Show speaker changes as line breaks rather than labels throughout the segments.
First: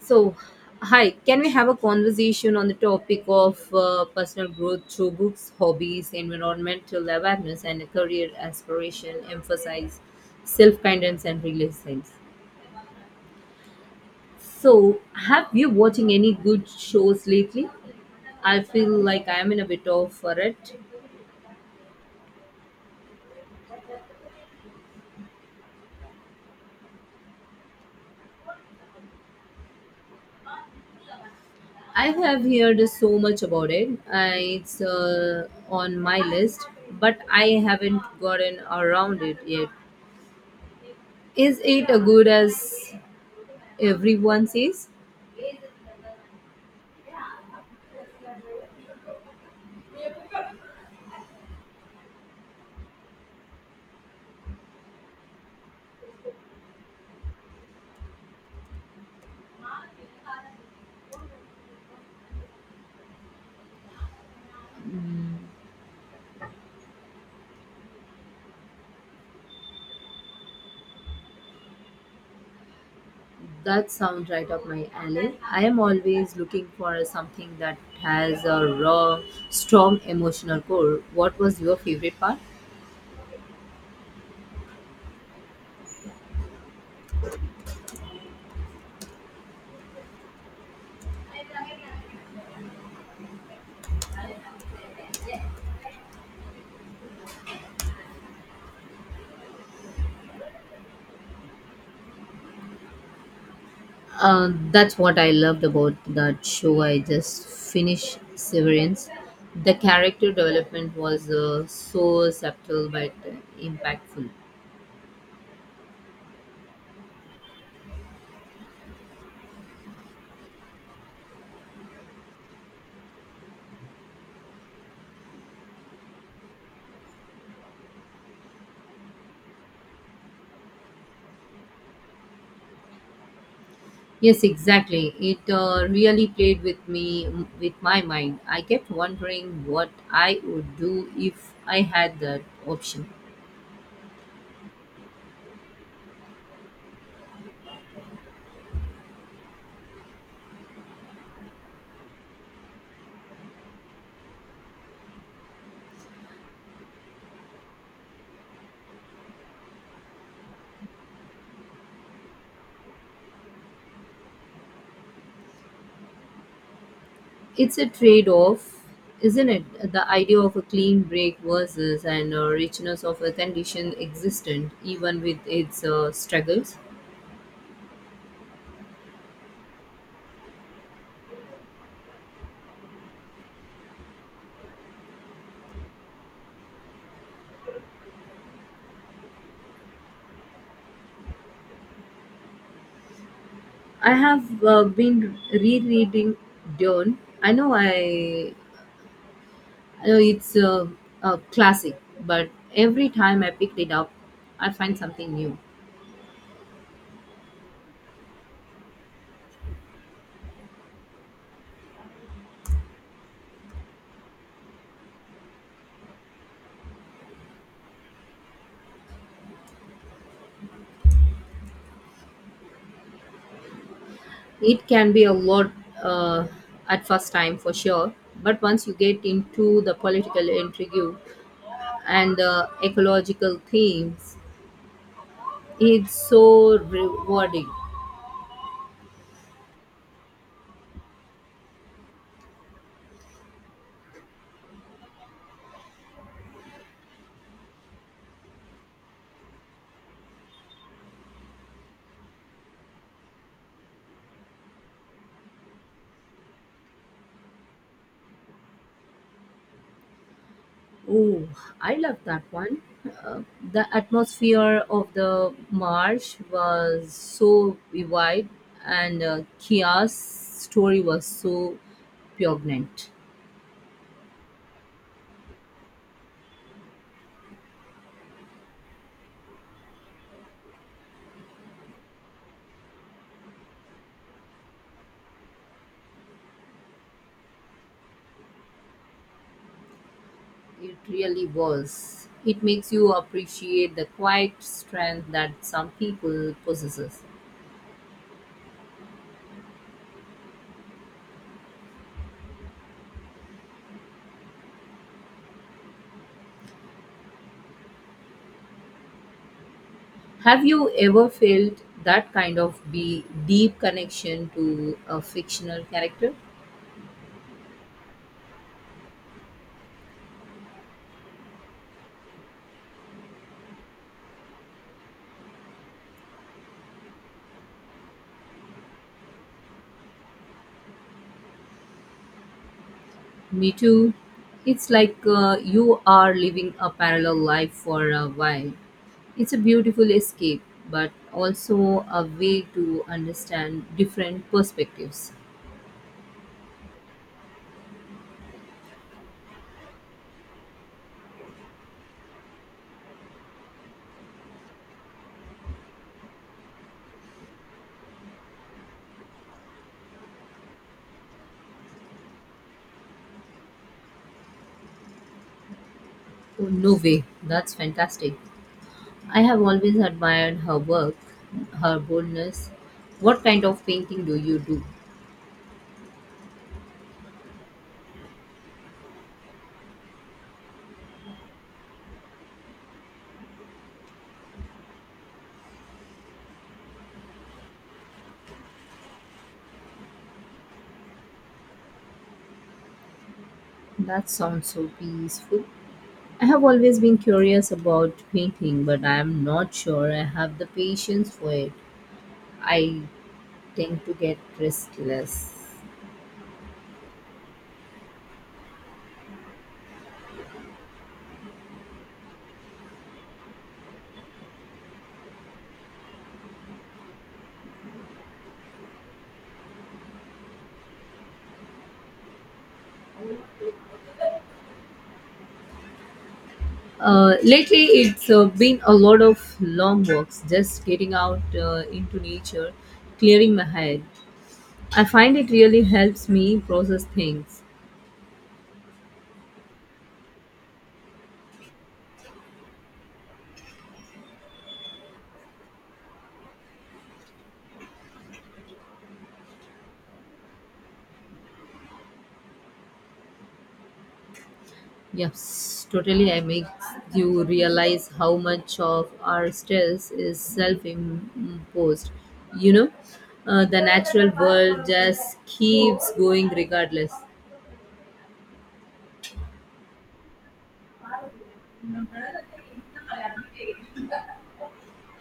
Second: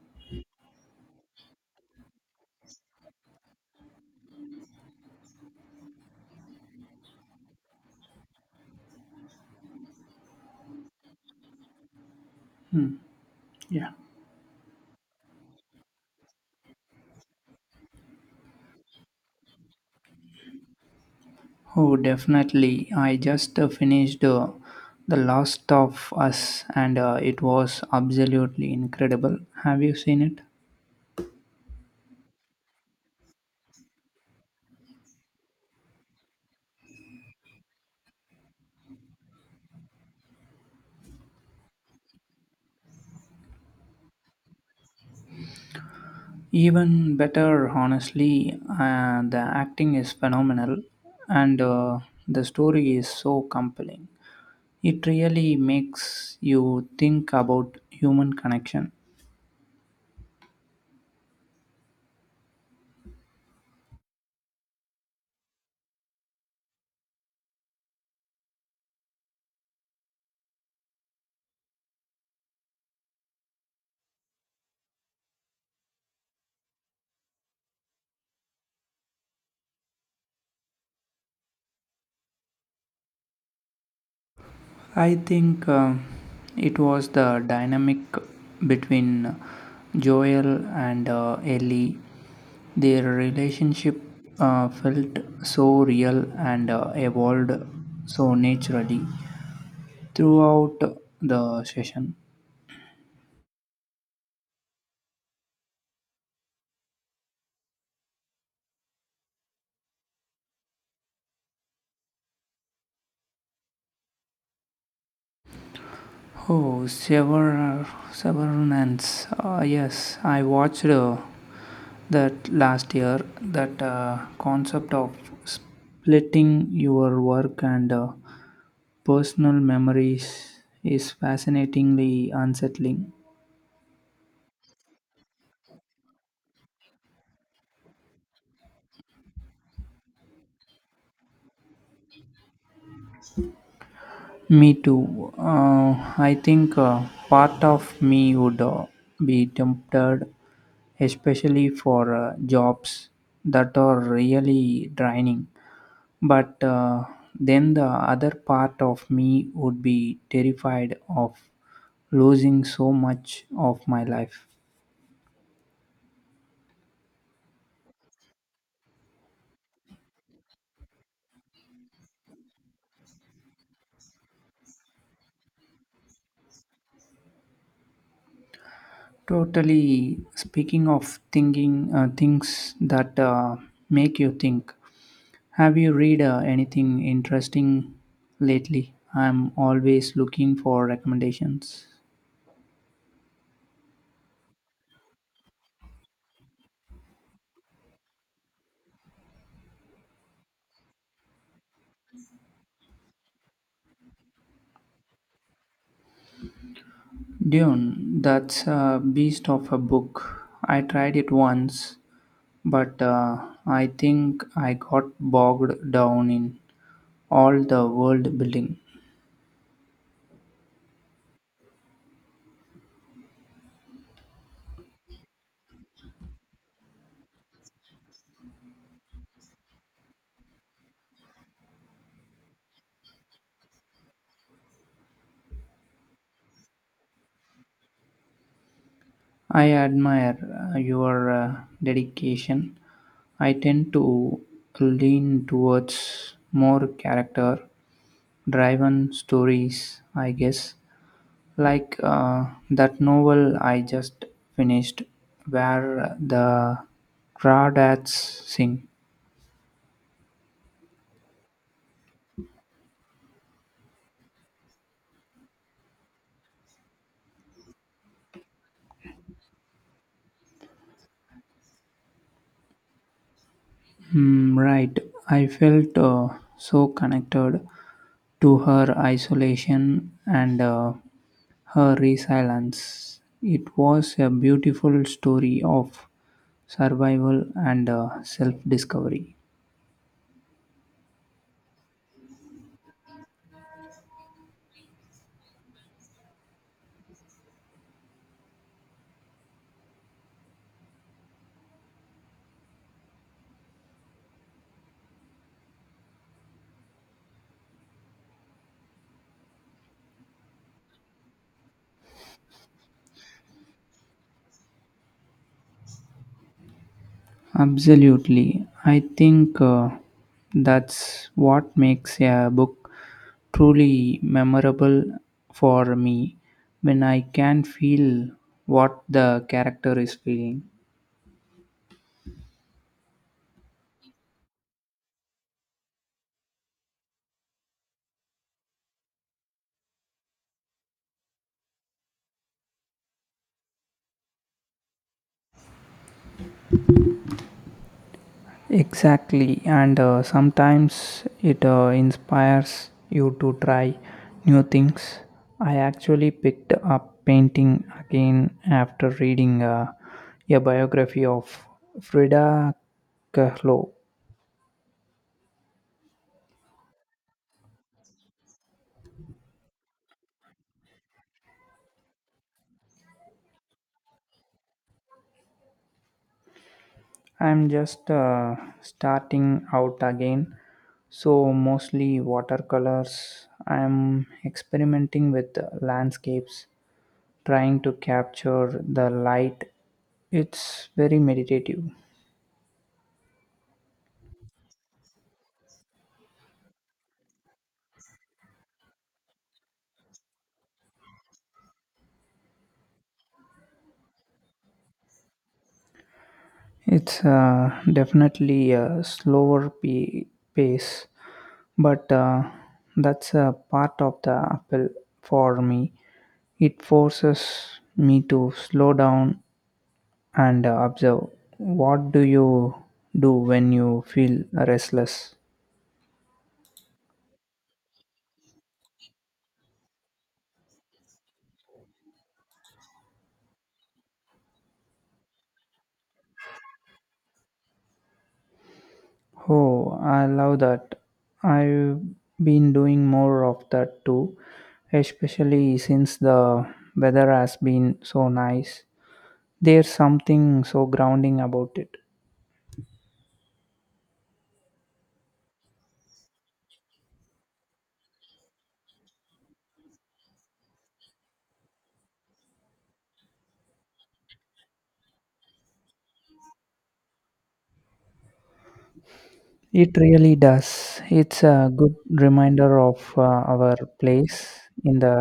So, hi, can we have a conversation on the topic of personal growth through books, hobbies, environmental awareness, and a career aspiration, emphasize self kindness and resilience?
Yeah.
So, have you watching any good shows lately? I feel like I am in a bit of a rut.
Oh, definitely. I just finished The Last of Us, and it was absolutely incredible. Have you seen it?
I have heard so much about it. It's on my list, but I haven't gotten around it yet. Is it a good as Everyone says
Even better, honestly. The acting is phenomenal, and the story is so compelling. It really makes you think about human connection.
that sounds right up my alley. I am always looking for something that has a raw, strong emotional core. What was your favorite part?
I think it was the dynamic between Joel and Ellie. Their relationship felt so real and evolved so naturally throughout the session.
That's what I loved about that show. I just finished Severance. The character development was so subtle but impactful.
Oh, Sever- Severance. Yes, I watched that last year. That concept of splitting your work and personal memories is fascinatingly unsettling.
Yes, exactly. It really played with me, with my mind. I kept wondering what I would do if I had that option.
Me too. I think part of me would be tempted, especially for jobs that are really draining. But then the other part of me would be terrified of losing so much of my life.
It's a trade off, isn't it? The idea of a clean break versus and richness of a condition existent, even with its struggles.
Totally. Speaking of thinking, things that make you think. Have you read anything interesting lately? I'm always looking for recommendations.
I have been rereading Dune. I know it's a classic, but every time I picked it up, I find something new.
Dune, that's a beast of a book. I tried it once, but I think I got bogged down in all the world building.
It can be a lot uh, at first time for sure, but once you get into the political intrigue and the ecological themes, it's so rewarding.
I admire your dedication. I tend to lean towards more character driven stories, I guess. Like that novel I just finished, where the crawdads sing.
Oh, I love that one. Uh, the atmosphere of the marsh was so vivid, and Kia's story was so poignant.
Hmm, right. I felt so connected to her isolation and her resilience. It was a beautiful story of survival and self discovery.
It really was. It makes you appreciate the quiet strength that some people possesses. Have you ever felt that kind of be deep connection to a fictional character?
Absolutely. I think that's what makes a book truly memorable for me, when I can feel what the character is feeling.
Me too. It's like you are living a parallel life for a while. It's a beautiful escape, but also a way to understand different perspectives.
Exactly, and sometimes it inspires you to try new things. I actually picked up painting again after reading a biography of Frida Kahlo.
Oh, no way. That's fantastic. I have always admired her work, her boldness. What kind of painting do you do?
I'm just starting out again, so mostly watercolors. I'm experimenting with landscapes, trying to capture the light. It's very meditative.
That sounds so peaceful. I have always been curious about painting, but I am not sure I have the patience for it. I tend to get restless.
It's definitely a slower pace, but that's a part of the appeal for me. It forces me to slow down and observe. What do you do when you feel restless?
Lately, it's been a lot of long walks, just getting out into nature, clearing my head. I find it really helps me process things.
Oh, I love that. I've been doing more of that too, especially since the weather has been so nice. There's something so grounding about it.
Yes, totally. I make you realize how much of our stress is self imposed. You know, the natural world just keeps going regardless.
It really does. It's a good reminder of our place in the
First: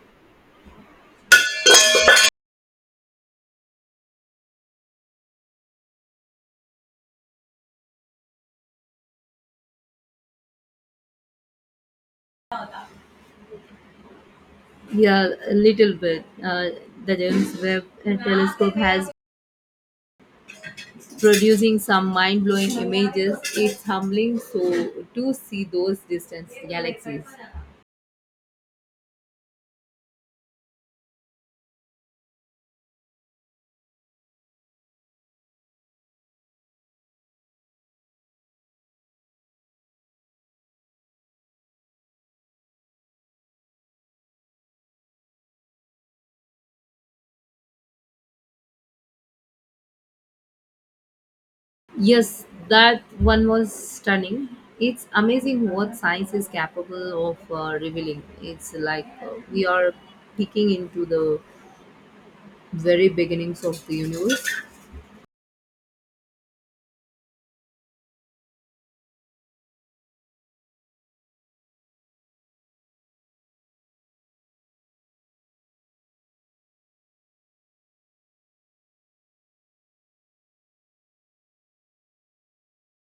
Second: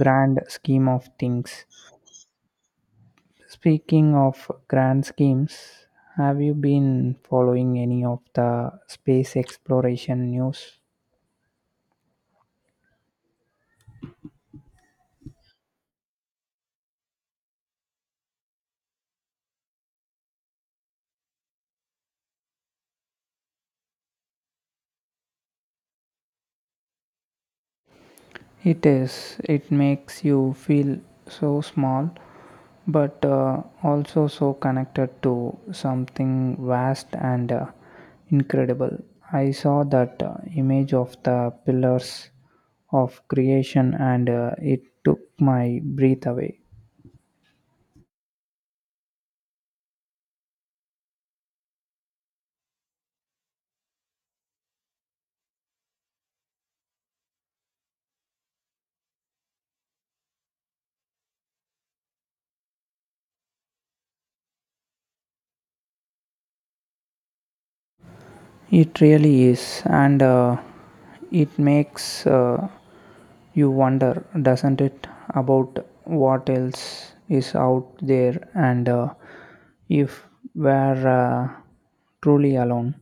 grand scheme of things. Speaking of grand schemes, have you been following any of the space exploration news?
Yeah, a little bit. The James Webb Telescope has producing some mind blowing images. It's humbling so to see those distant galaxies.
It is. It makes you feel so small, but also so connected to something vast and incredible. I saw that image of the pillars of creation, and it took my breath away.
Yes, that one was stunning. It's amazing what science is capable of revealing. It's like we are peeking into the very beginnings of the universe.
It really is, and it makes you wonder, doesn't it, about what else is out there and if we're truly alone.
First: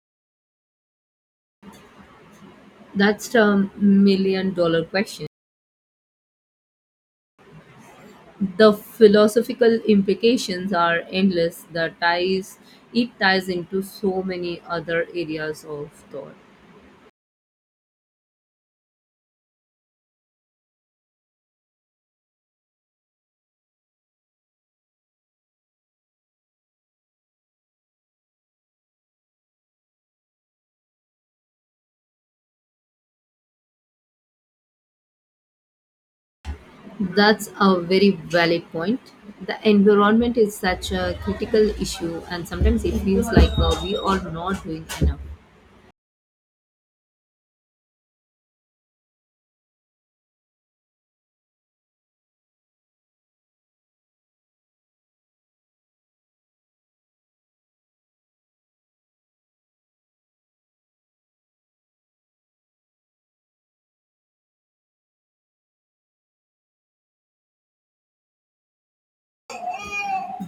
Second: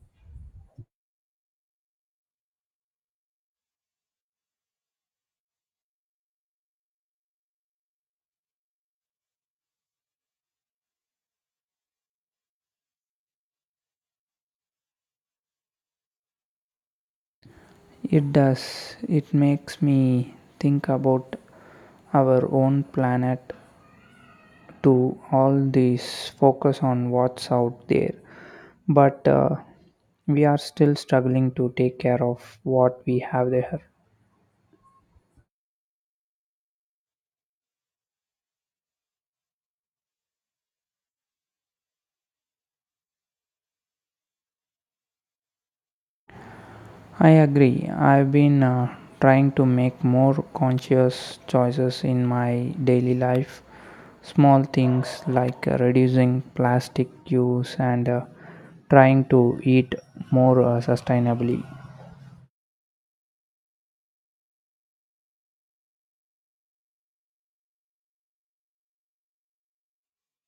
That's a million dollar question. The philosophical implications are endless. The ties it ties into so many other areas of thought.
It does. It makes me think about our own planet. To all this focus on what's out there, but we are still struggling to take care of what we have there.
That's a very valid point. The environment is such a critical issue, and sometimes it feels like we are not doing enough.
I agree. I've been trying to make more conscious choices in my daily life. Small things like reducing plastic use and trying to eat more sustainably.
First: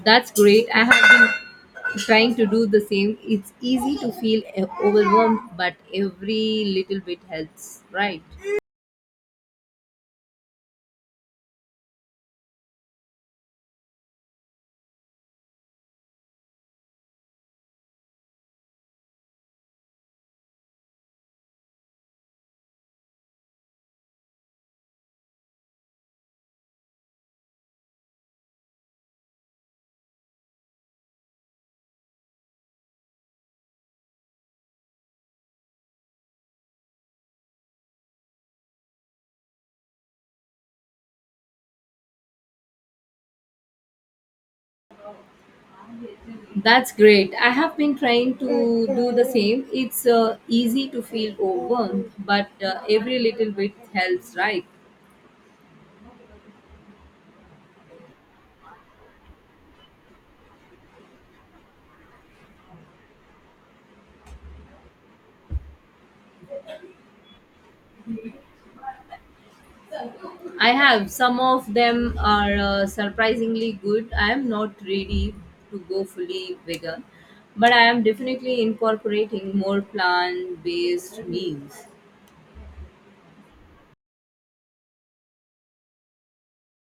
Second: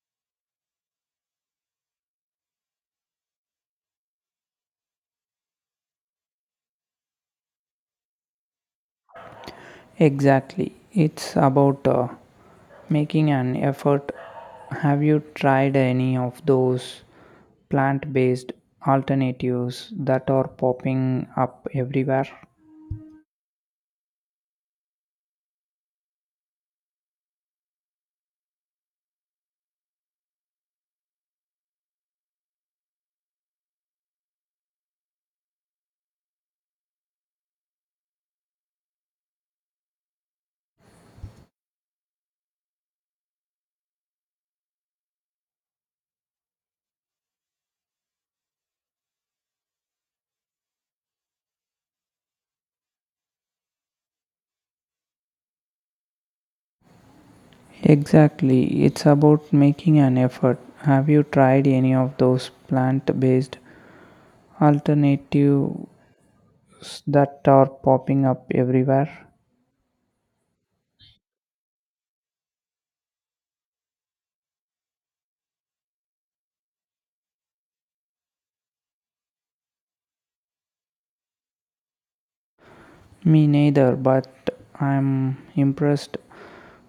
That's great. I have been trying to do the same. It's easy to feel overwhelmed, but every little bit helps, right?
Exactly. It's about making an effort. Have you tried any of those plant based alternatives that are popping up everywhere?
That's great. I have been trying to do the same. It's easy to feel overwhelmed, but every little bit helps, right?
Exactly, it's about making an effort. Have you tried any of those plant based alternatives that are popping up everywhere?
I have. Some of them are surprisingly good. I am not ready to go fully vegan, but I am definitely incorporating more plant based meals.
Me neither, but I'm impressed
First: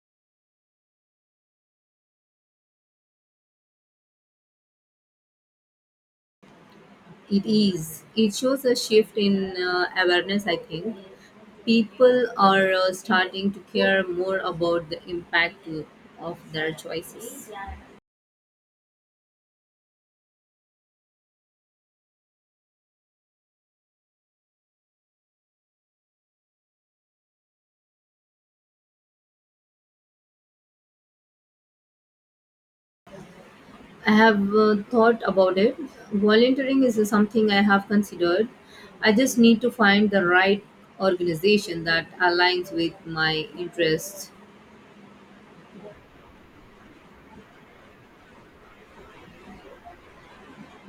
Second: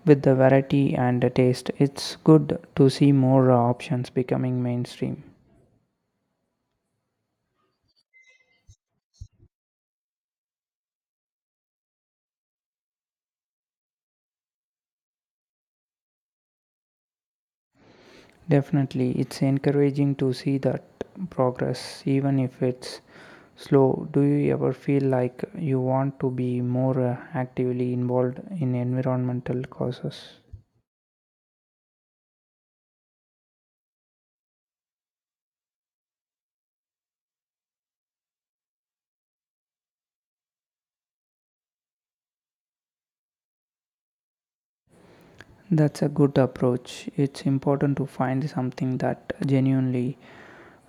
with the variety and the taste. It's good to see more options becoming mainstream.
It is. It shows a shift in awareness, I think. People are starting to care more about the impact to, of their choices.
Definitely, it's encouraging to see that progress, even if it's slow. Do you ever feel like you want to be more actively involved in environmental causes?
I have thought about it. Volunteering is something I have considered. I just need to find the right organization that aligns with my interests.
That's a good approach. It's important to find something that genuinely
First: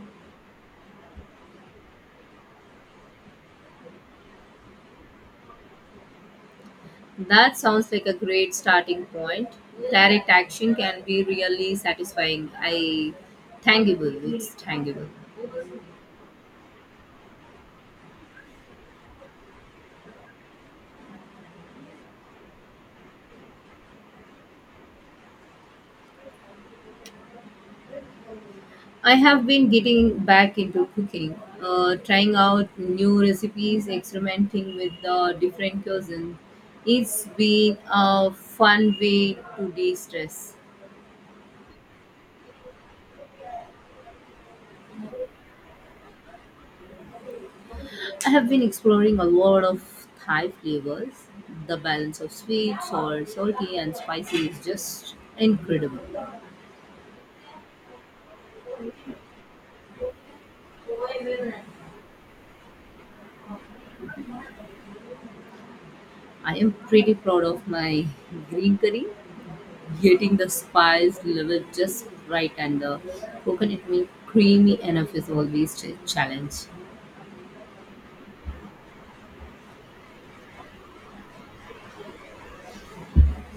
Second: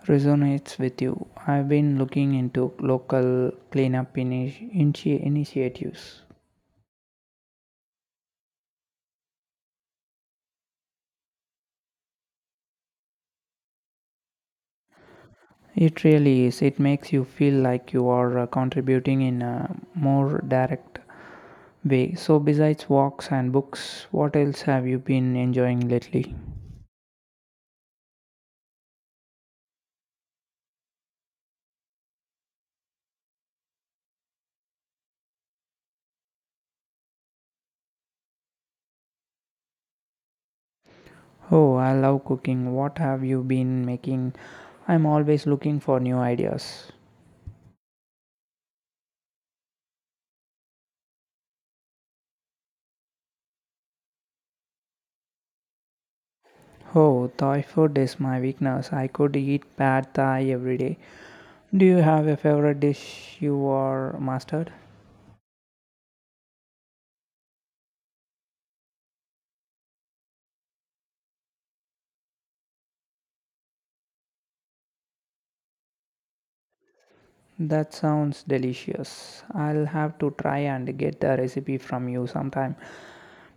resonates with you. I've been looking into local cleanup initiatives.
That sounds like a great starting point. Direct action can be really satisfying. I tangible. It's tangible.
It really is. It makes you feel like you are contributing in a more direct way. So, besides walks and books, what else have you been enjoying lately?
I have been getting back into cooking, trying out new recipes, experimenting with different cuisines. It's been a fun way to de stress.
Oh, I love cooking. What have you been making? I'm always looking for new ideas.
I have been exploring a lot of Thai flavors. The balance of sweet, sour, salty, and spicy is just incredible.
Oh, Thai food is my weakness. I could eat pad Thai every day. Do you have a favorite dish you are mastered?
I am pretty proud of my green curry. Getting the spice level just right and the coconut milk creamy enough is always a challenge.
That sounds delicious. I'll have to try and get the recipe from you sometime.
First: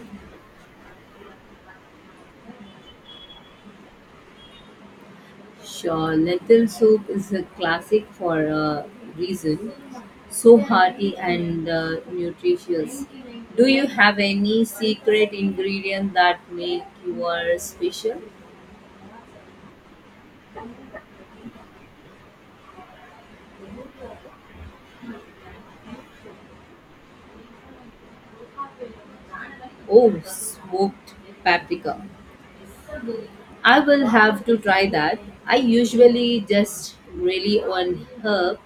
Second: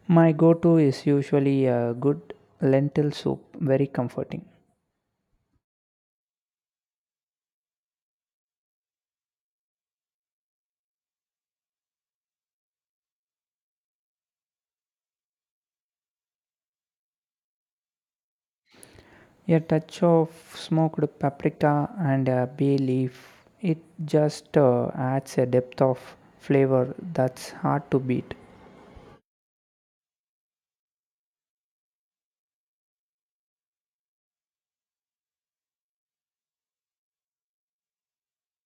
My go to is usually a good lentil soup, very comforting.
Sure, lentil soup is a classic for a reason. So hearty and nutritious. Do you have any secret ingredient that make your special?
A touch of smoked paprika and a bay leaf. It just adds a depth of flavor that's hard to beat.
Oh, smoked paprika. I will have to try that. I usually just rely on herb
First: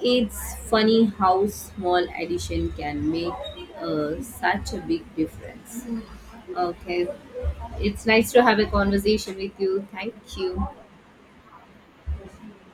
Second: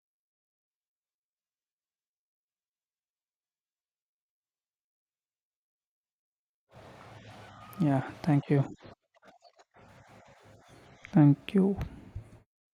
It's funny how small addition can make such a big difference. Okay,
Yeah,
it's nice to
thank
have
you.
a conversation with you. Thank you.
Thank you.